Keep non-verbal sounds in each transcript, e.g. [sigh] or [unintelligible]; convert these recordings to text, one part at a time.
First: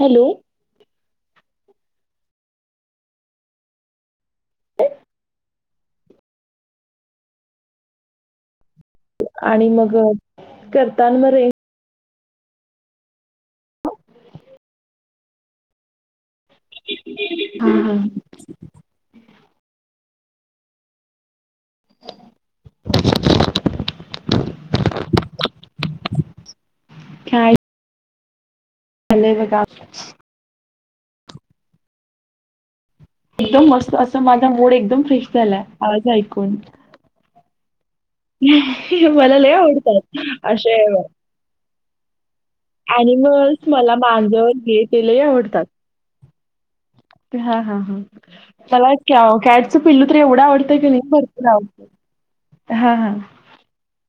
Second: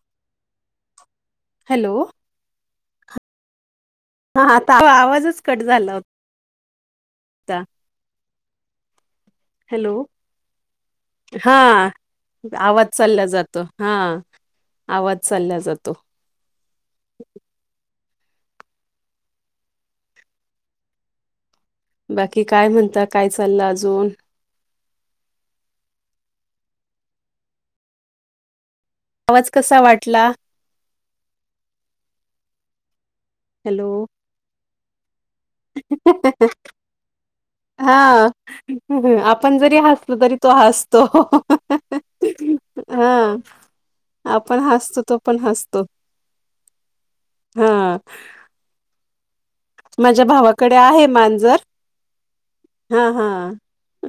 Hello. Hello. हा, आता आवाजच कट झाला होता. आणि हॅलो मग करताना म रे हा आवाज चालल्या जातो हा, आवाज चालल्या जातो. हा, हा. बाकी काय म्हणता, काय चाललं अजून? काय? झालंय आवाज बघा कसा वाटला? एकदम हॅलो मस्त असं माझा मूड एकदम फ्रेश झालाय, आवाज ऐकून. हा. मला लई आपण जरी हसलो आवडतात तरी तो अशे हसतो आवाज. हा अनिमल्स, मला मांजर आपण हे हसतो ते तो लई पण आवडतात. हसतो हा, हा, हा, मला काऊ, कॅट. पिल्लू तर माझ्या एवढं भावाकडे आवडतंय कणी आहे भरपूर मांजर आवडतंय. हा, हा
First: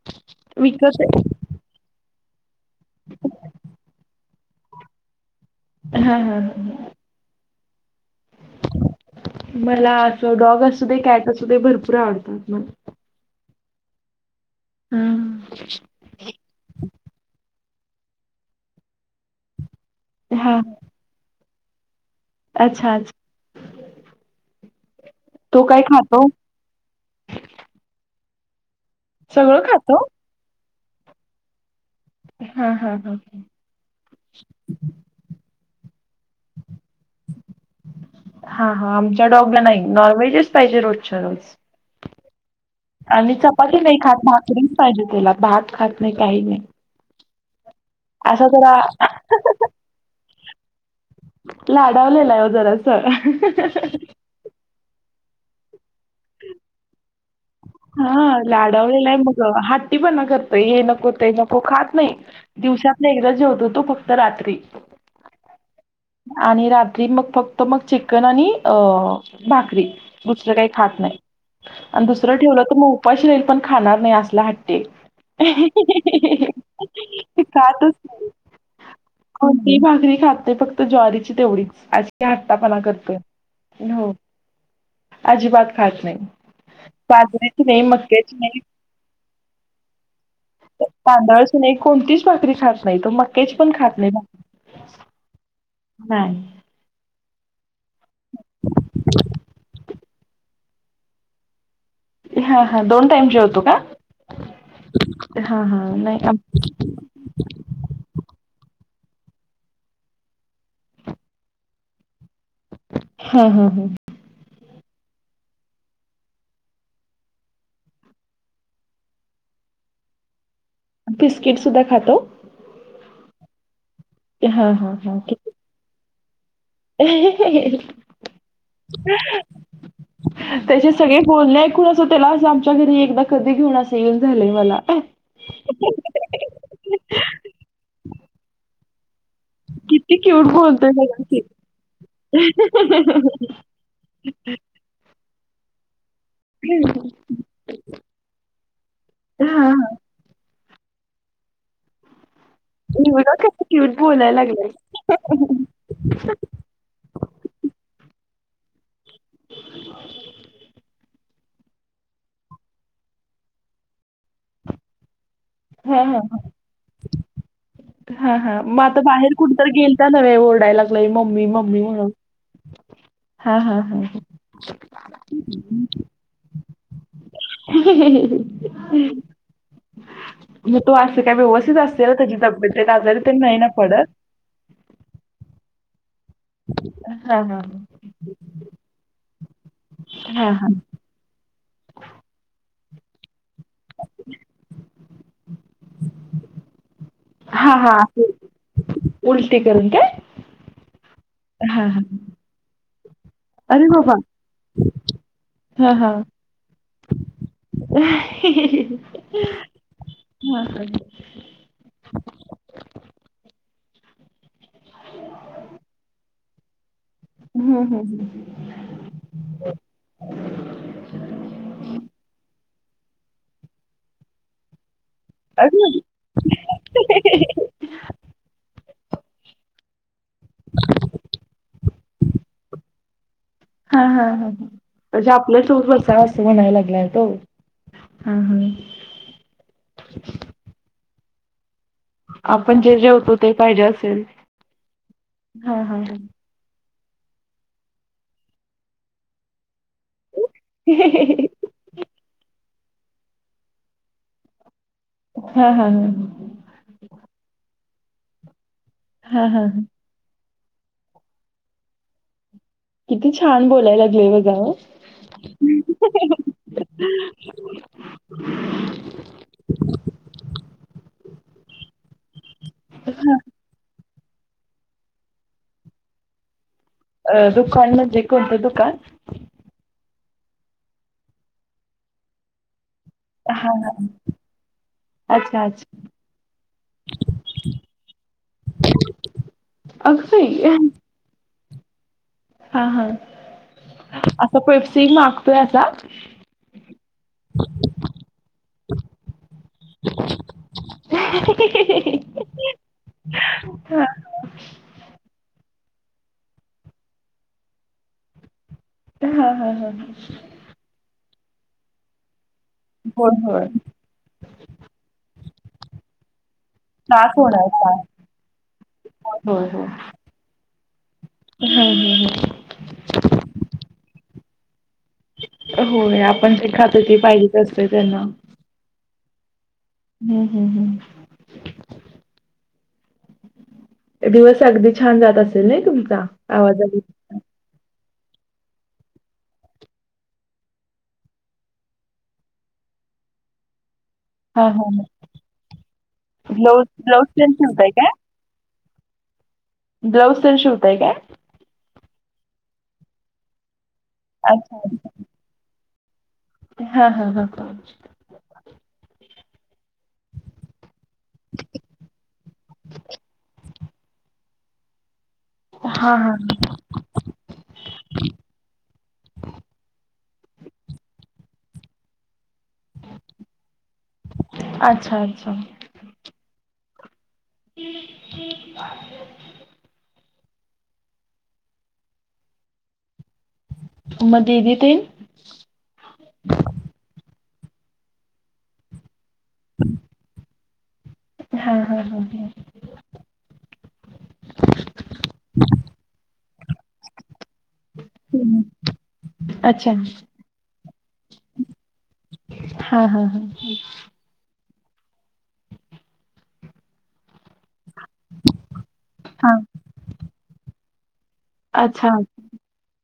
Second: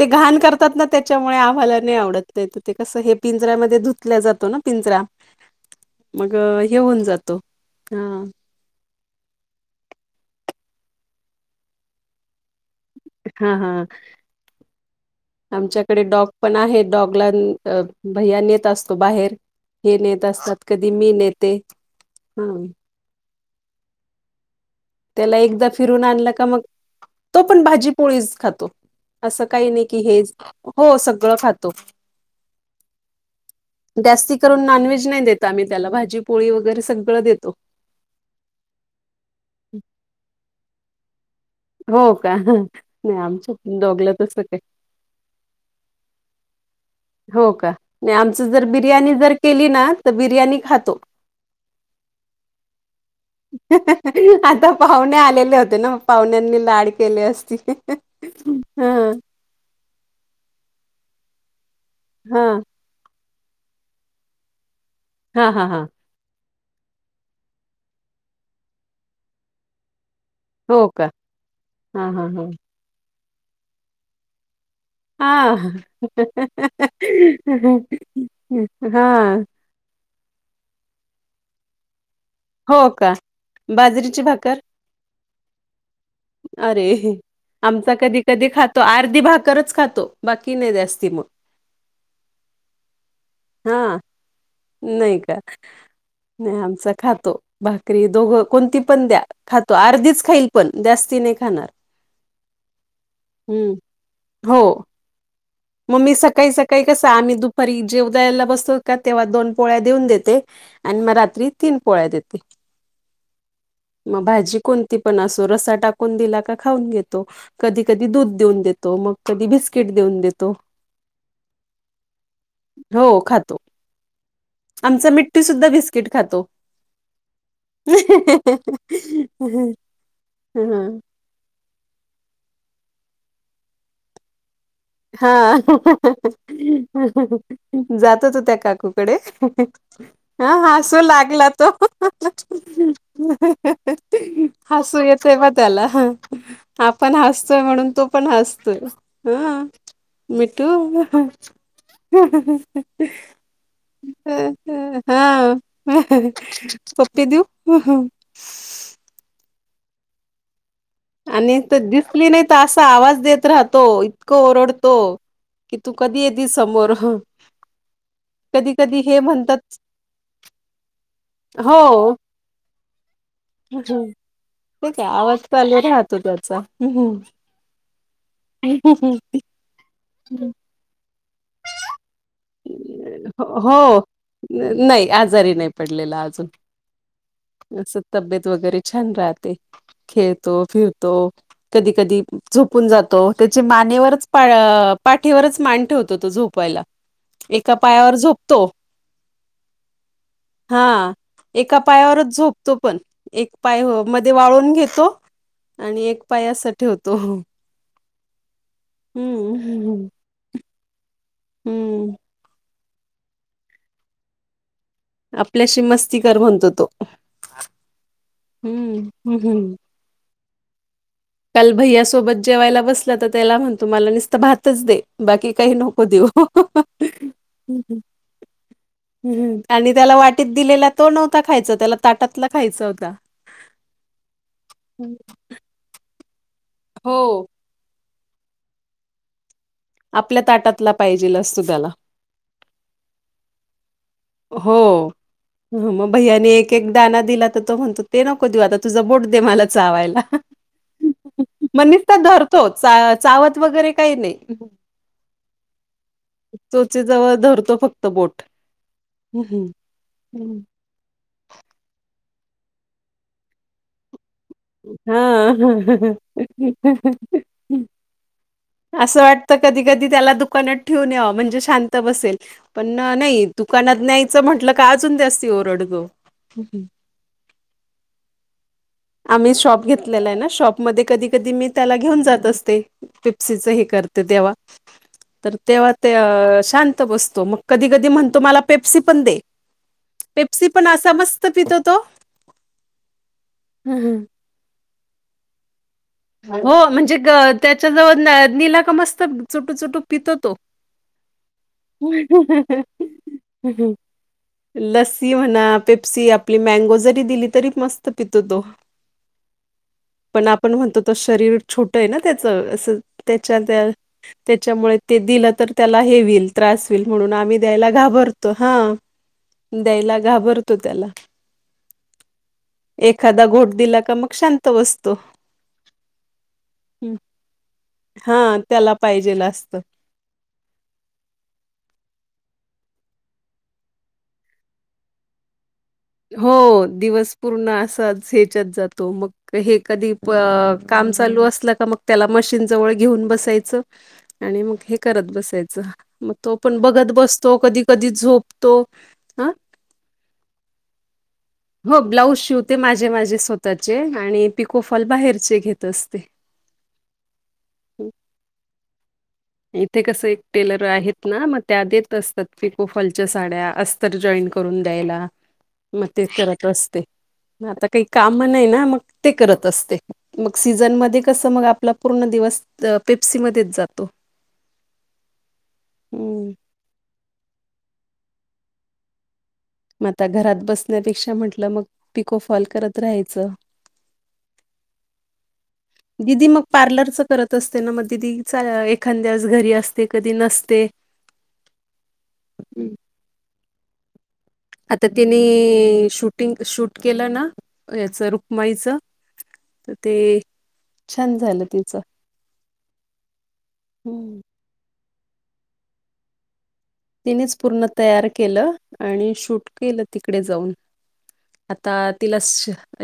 ते घाण करतात ना, विकत त्याच्यामुळे आम्हाला नाही आवडत ते कस हे पिजरा मध्ये धुतल्या जातो ना पिंजरा हा मग हा हा. हे होऊन जातो. हा. मला अस डॉग असू दे, कॅट असू दे भरपूर आवडतात मग. हा, हा आमच्याकडे डॉग पण आहे डॉगला अ, भैया नेत असतो बाहेर, हे नेत हा असतात, हा कधी मी नेते. हा अच्छा. अच् त्याला तो एकदा काय फिरून खातो आणला का मग, तो पण भाजी पोळीच खातो. असं सगळं काही नाही की खातो हेच, हो सगळं खातो. हा, हा, हा. जास्ती करून नॉन-व्हेज नाही देत आम्ही त्याला, भाजी- पोळी वगैरे सगळं देतो. हा, हा आमच्या डॉगला नाही, नॉन- व्हेजच पाहिजे रोजच्या रोज. हो का, नाही आणि आमच्या चपाती नाही डॉगला खात, तस काय. भाकरीच पाहिजे त्येला भात खात नाही, काही नाही. हो का नाही आमच असा जर जरा बिर्याणी जर केली ना, तर बिर्याणी खातो. लाडावलेला हो जरास. आता पाहुणे आलेले होते ना, पाहुण्यांनी लाड केले असतील हा हा लाडवलेला हाय, मग हट्टी पणा करतय, हे नको ते नको खात नाही. हा. दिवसातन एकदा जेवतो तो फक्त रात्री.. हा, हा, हा. आणि रात्री मग फक्त मग चिकन आणि अ भाकरी दुसरं काही हो खात का नाही हा आणि हा दुसरं हा ठेवलं तर मग उपाशी राईल पण खाणार नाही. असल हट्टी हाय. [unintelligible] ही भाकरी खात नाही, फक्त ज्वारीची तेवढीच. आज. किती हट्टपणा हो का करतोय हो. बाजरीची भाकर अजिबात खात नाही बाजरी अरे बाजरीची नाही, आमचा कधी मक्याची कधी नाही, खातो अर्धी भाकरच खातो बाकी नाही जास्ती मग तांदळाची नाही, कोणतीच भाकरी खात नाही तो मक्याची पण हा खात नाही ना. नाही का? नाही. आमचा खातो भाकरी दोघं कोणती पण द्या. खातो, अर्धीच खाईल पण जास्ती नाही खाणार. हा हा दोन टाईम जेवतो हम्म का? हो हा हा मग मी नाही आम सकाळी-सकाळी कस, आम्ही दुपारी जेवद्या यायला बसतो का तेव्हा दोन पोळ्या देऊन देते आणि मग रात्री तीन पोळ्या देते. हम्म. हम्म. हम्म. मग भाजी कोणती पण असो, रस्सा टाकून दिला का खाऊन घेतो. कधी-कधी दूध देऊन देतो, मग कधी बिस्किट देऊन देतो. बिस्किट सुद्धा खातो? हो खातो, हा हा आमचा हा मिट्टठी किती सुद्धा बिस्किट खातो. त्याचे ह सगळे बोलणे एकूण असं त्यालां, आमच्या घरी एकदा कधी घेऊन असं येऊन झालंय मला. हा जातो त्या काकूकडे. किती क्यूट हा ह बोलतोय असू बघा की. लागला तो. हसू येते मग तेला. आपण हसतोय म्हणून, तो पण हसतोय हा हं. हा मिठू. हे बघा कस क्यूट बोलायला लागलं. हा पप्पी देऊ ह ह. [inaudible] आणि तर दिसली नाही तर, असा आवाज देत राहतो इतकं ओरडतो. कि तू हां, कधी येेतिस समोर. हा, हा, कधी मग कधी आता हे बाहेर कुठ तरी म्हणतात गेलता नव्हे ओरडाय लाग मम्मी-मम्मी म्हणून. हां, हां, हां, हां. हे का आवज [inaudible] राहतो त्याचा. ह हो [inaudible] म तू अस असत्या काय तुझी तब्येत त्यात आजारी तर नाही ना हो, पडत? नाही आजारी नाही पडलेला अजून. हां, हां, हां. अस तब्येत वगैरे छान राहते, हां, खेळतो हां. फिरतो. तो कधी-कधी. झोपून जातो, त्याचे मानेवरच पाठीवरच मान ठेवतो तो झोपयला. एका हां, हां. पायावर असं झोपतो. उलटी करून काय? हा एका हां, हां. पायावरच झोपतो पण. एक पाय अरे हो, बाबा! मध्ये वाळून घेतो. हां, आणि हां. एक पाय अस ठेवतो. ह हम्म [unintelligible] हम्म. आपल्याशी मस्ती कर म्हणतो तो. हम् हम ह. हम्म हम्म हम् काल भैया सोबत जेवायला बसलं तर त्याला म्हणतो मला नुसत भातच दे. बाकी काही अगं! नको देऊ. ह आणि त्याला वाटीत दिलेला तो नव्हता खायचा त्याला ताटातला खायचा होता. ह. हा हा हा म्हणजे आपल्या सोबत बसा असं म्हणायला लागलाय हो तो. हा हा. आपल्या ताटातला पाहिजेल असतो त्याला. आपण जे जेवतो ते पाहिजे असेल. हो हां, हां, मग भैयाने एक - एक दाणा दिला तर तो म्हणतो ते नको देऊ आता तुझा बोट दे मला चावायला. ह. म नुसता धरतो चावत वगैरे काही नाही. हा हा हा ह. चोचेजवळ धरतो फक्त बोट ह् हां, हां, हां. ह्. किती छान बोलायला लागले बघ. हा. असं वाटतं कधी कधी त्याला दुकानात ठेऊून यावं म्हणजे शांत बसेल पण नाही. दुकानात न्यायचं म्हटलं का अजून जास्ती ओरडतो. अ दुकान म्हणजे कोणतं दुकान? आम्ही शॉप घेतलेला आहे ना शॉपमध्ये कधी - कधी मी त्याला घेऊन जात असते. पिप्सीच हां, हे हां. करते तेव्हा - तर अच्छा, तेव्हा अच्छा. ते शांत बसतो मग कधी कधी म्हणतो मला पेप्सी पण दे. अगं पेप्सी बाई! पण असा मस्त पितो तो. हा हा. हम हं. पेपसी मागतोय असा. हो म्हणजे ग त्याच्या जवळ निलाग मस्त चुटू चुटू पितो तो. हं हं. ह् लसी म्हणा पेप्सी आपली मँगो जरी दिली तरी मस्त पितो तो. हा हा हा ह पण आपण म्हणतो त शरीर छोट आहे ना त्याच असं होय, त्याच्या होय. त्या - त्याच्यामुळे ते दिलं तर त्याला हे होईल त्रास होईल म्हणून आम्ही होणार द्यायला त्रास. घाबरतो हा. होय, द्यायला घाबरतो त्याला. हा हा हा. एखादा घोट दिला का मग शांत बसतो. होय आपण जे खातो हं. ती पाहिजेच असते त्यांना. हां त्याला पाहिजेला असतं. हम् हम् हम. दिवस अगदी छान जात असेल ना तुमचा हो, आवाजानी. दिवस पूर्ण असाच ह्याच्यात जातो मग. हे कधी काम चालू असलं का मग त्याला मशीन जवळ घेऊन बसायचं. आणि हां, मग हां, हे हां. करत बसायचं, मग तो पण ब्लाऊज बघत ब्लाऊज तेन बसतो कधी शिवताय कधी काय? झोपतो हां, ब्लाऊज तेन शिवताय काय हो ब्लाऊज शिवते माझे माझे स्वतःचे आणि पिको अच्छा. फॉल बाहेरचे घेत असते हा हा हा हं, इथे कसं एक टेलर आहेत ना मग त्या देत असतात पिको फॉलच्या साड्या अस्तर जॉईंट करून द्यायला, मग हा ते हा करत असते आता काही कामं नाही ना मग ते करत असते मग सीझन मध्ये कसं मग आपला पूर्ण दिवस पेप्सीमध्येच जातो अच्छा अच्छा हम्म [unintelligible] मग आता घरात बसण्यापेक्षा म्हंटलं मग पिकोफॉल करत राहायचं मग दीदी तेन दिदी मग पार्लरच करत असते ना मग दिदीच एखांद्या घरी असते कधी नसते हा हा हम्म. हा आता त्यांनी शूटिंग शूट केलं ना याचं रुक्माईच अच्छा तर ते छान झालं तिचं हा हा हा हम्म. तिनेच पूर्ण तयार केलं आणि हा शूट केलं तिकडे जाऊन आता अच्छा तिला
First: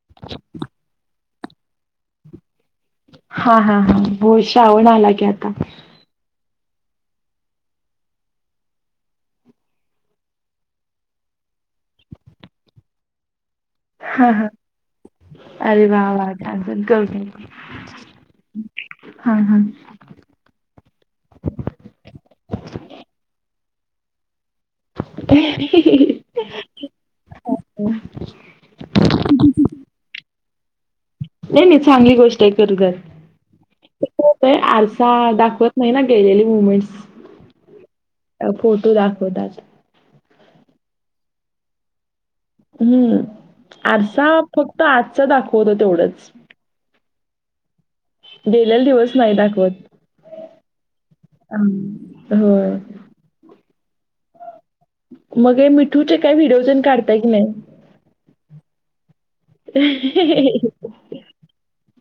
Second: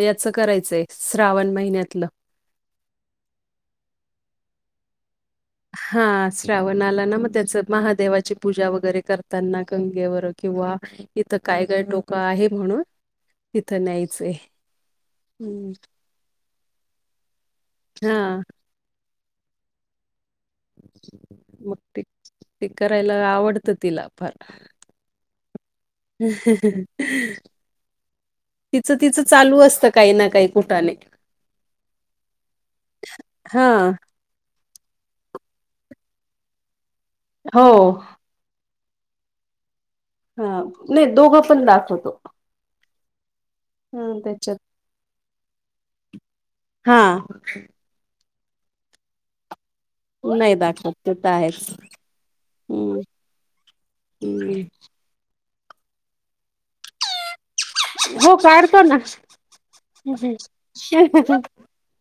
याचं करायचंय श्रावण महिन्यातलं हा हा हा होय श्रावण आला की आता हा श्रावण आला ना मग त्याचं महादेवाची पूजा वगैरे करताना गंगेवर किंवा इथं काय काय टोक आहे म्हणून तिथं हा न्यायचंय हा हं, अरे वा वा छान हां. [unintelligible] हा हा मग ते ते करायला आवडतं तिला फार ह ह हम तिचं तिचं चालू असतं काही ना काही कुटानें नाही नाही चांगली गोष्ट आहे करू द्यात. हां, हो तर आरसा दाखवत नाही ना गेलेली मोमेंट्स हो फोटो दाखवतात. हा नाही दोघं पण दाखवतो हं हां, आरसा त्याच्यात फक्त आजचा दाखवतो तेवढंच हा गेल्याल दिवस नाहीत दाखवत. नाही दाखवत ते तर आहेच होय हं हं मग मिठूचे काय व्हिडिओ तेन काढताय की नाही? हो काढतो ना हं हं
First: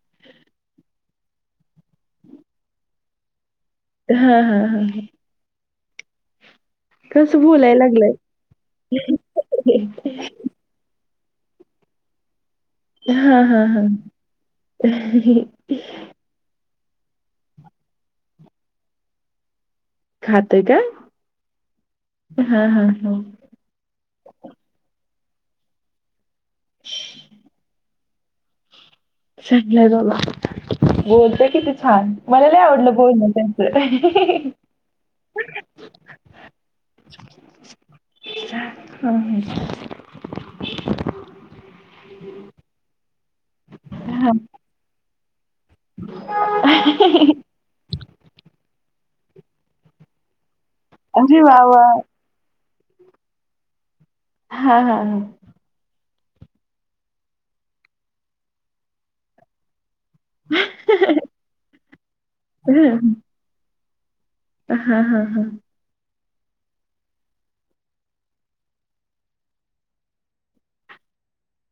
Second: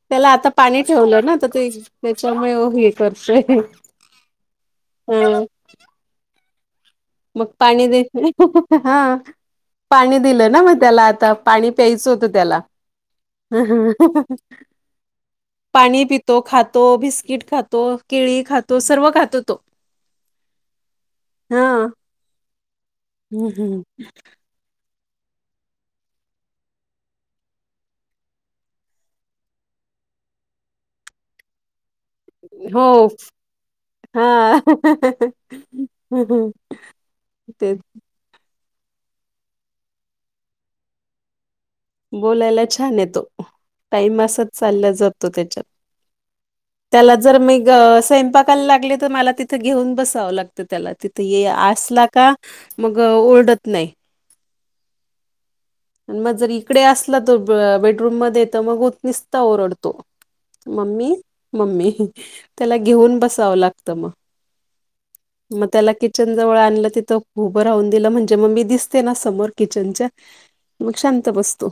त्याला आता पाणी ठेवलं ना, तर ते त्याच्यामुळे हे करतोय. हं हं हं हं ह [inaudible] कसं मग बोलाय पाणी दे लागलाय? हा, पाणी दिलं ना मग त्याला आता पाणी प्यायचं होतं. त्याला हां, हां, हां. पाणी तो खातो. बिस्किट खातो, केळी खातो, सर्व खातो तो. खातय काय? हं हं हं. हं हं. [unintelligible] चागलंय बाबा बोलतय किती छान. मला नाही हो आवडलं बोलणं त्यांचं. हा ते हं हं. बोलायला छान आहे तो टाईम हां. आसंच चालला जातो त्याच्यात. त्याला जर मी ग स्वयंपाक करायला लागले तर मला तिथे घेऊन बसावं लागतं त्याला तिथे अरे ये वाह! वाह! असला का मग ओरडत नाही. हा हा हा. आणि मग जर इकडे असला तो बेडरूम मध्ये तर मग होत निसता ओरडतो. मम्मी मम्मी त्याला घेऊन बसावं लागतं मग. हा हा हा. मग त्याला किचन जवळ आणलं तिथं उभं राहून दिलं म्हणजे मग मी दिसते ना समोर किचनच्या मग शांत बसतो.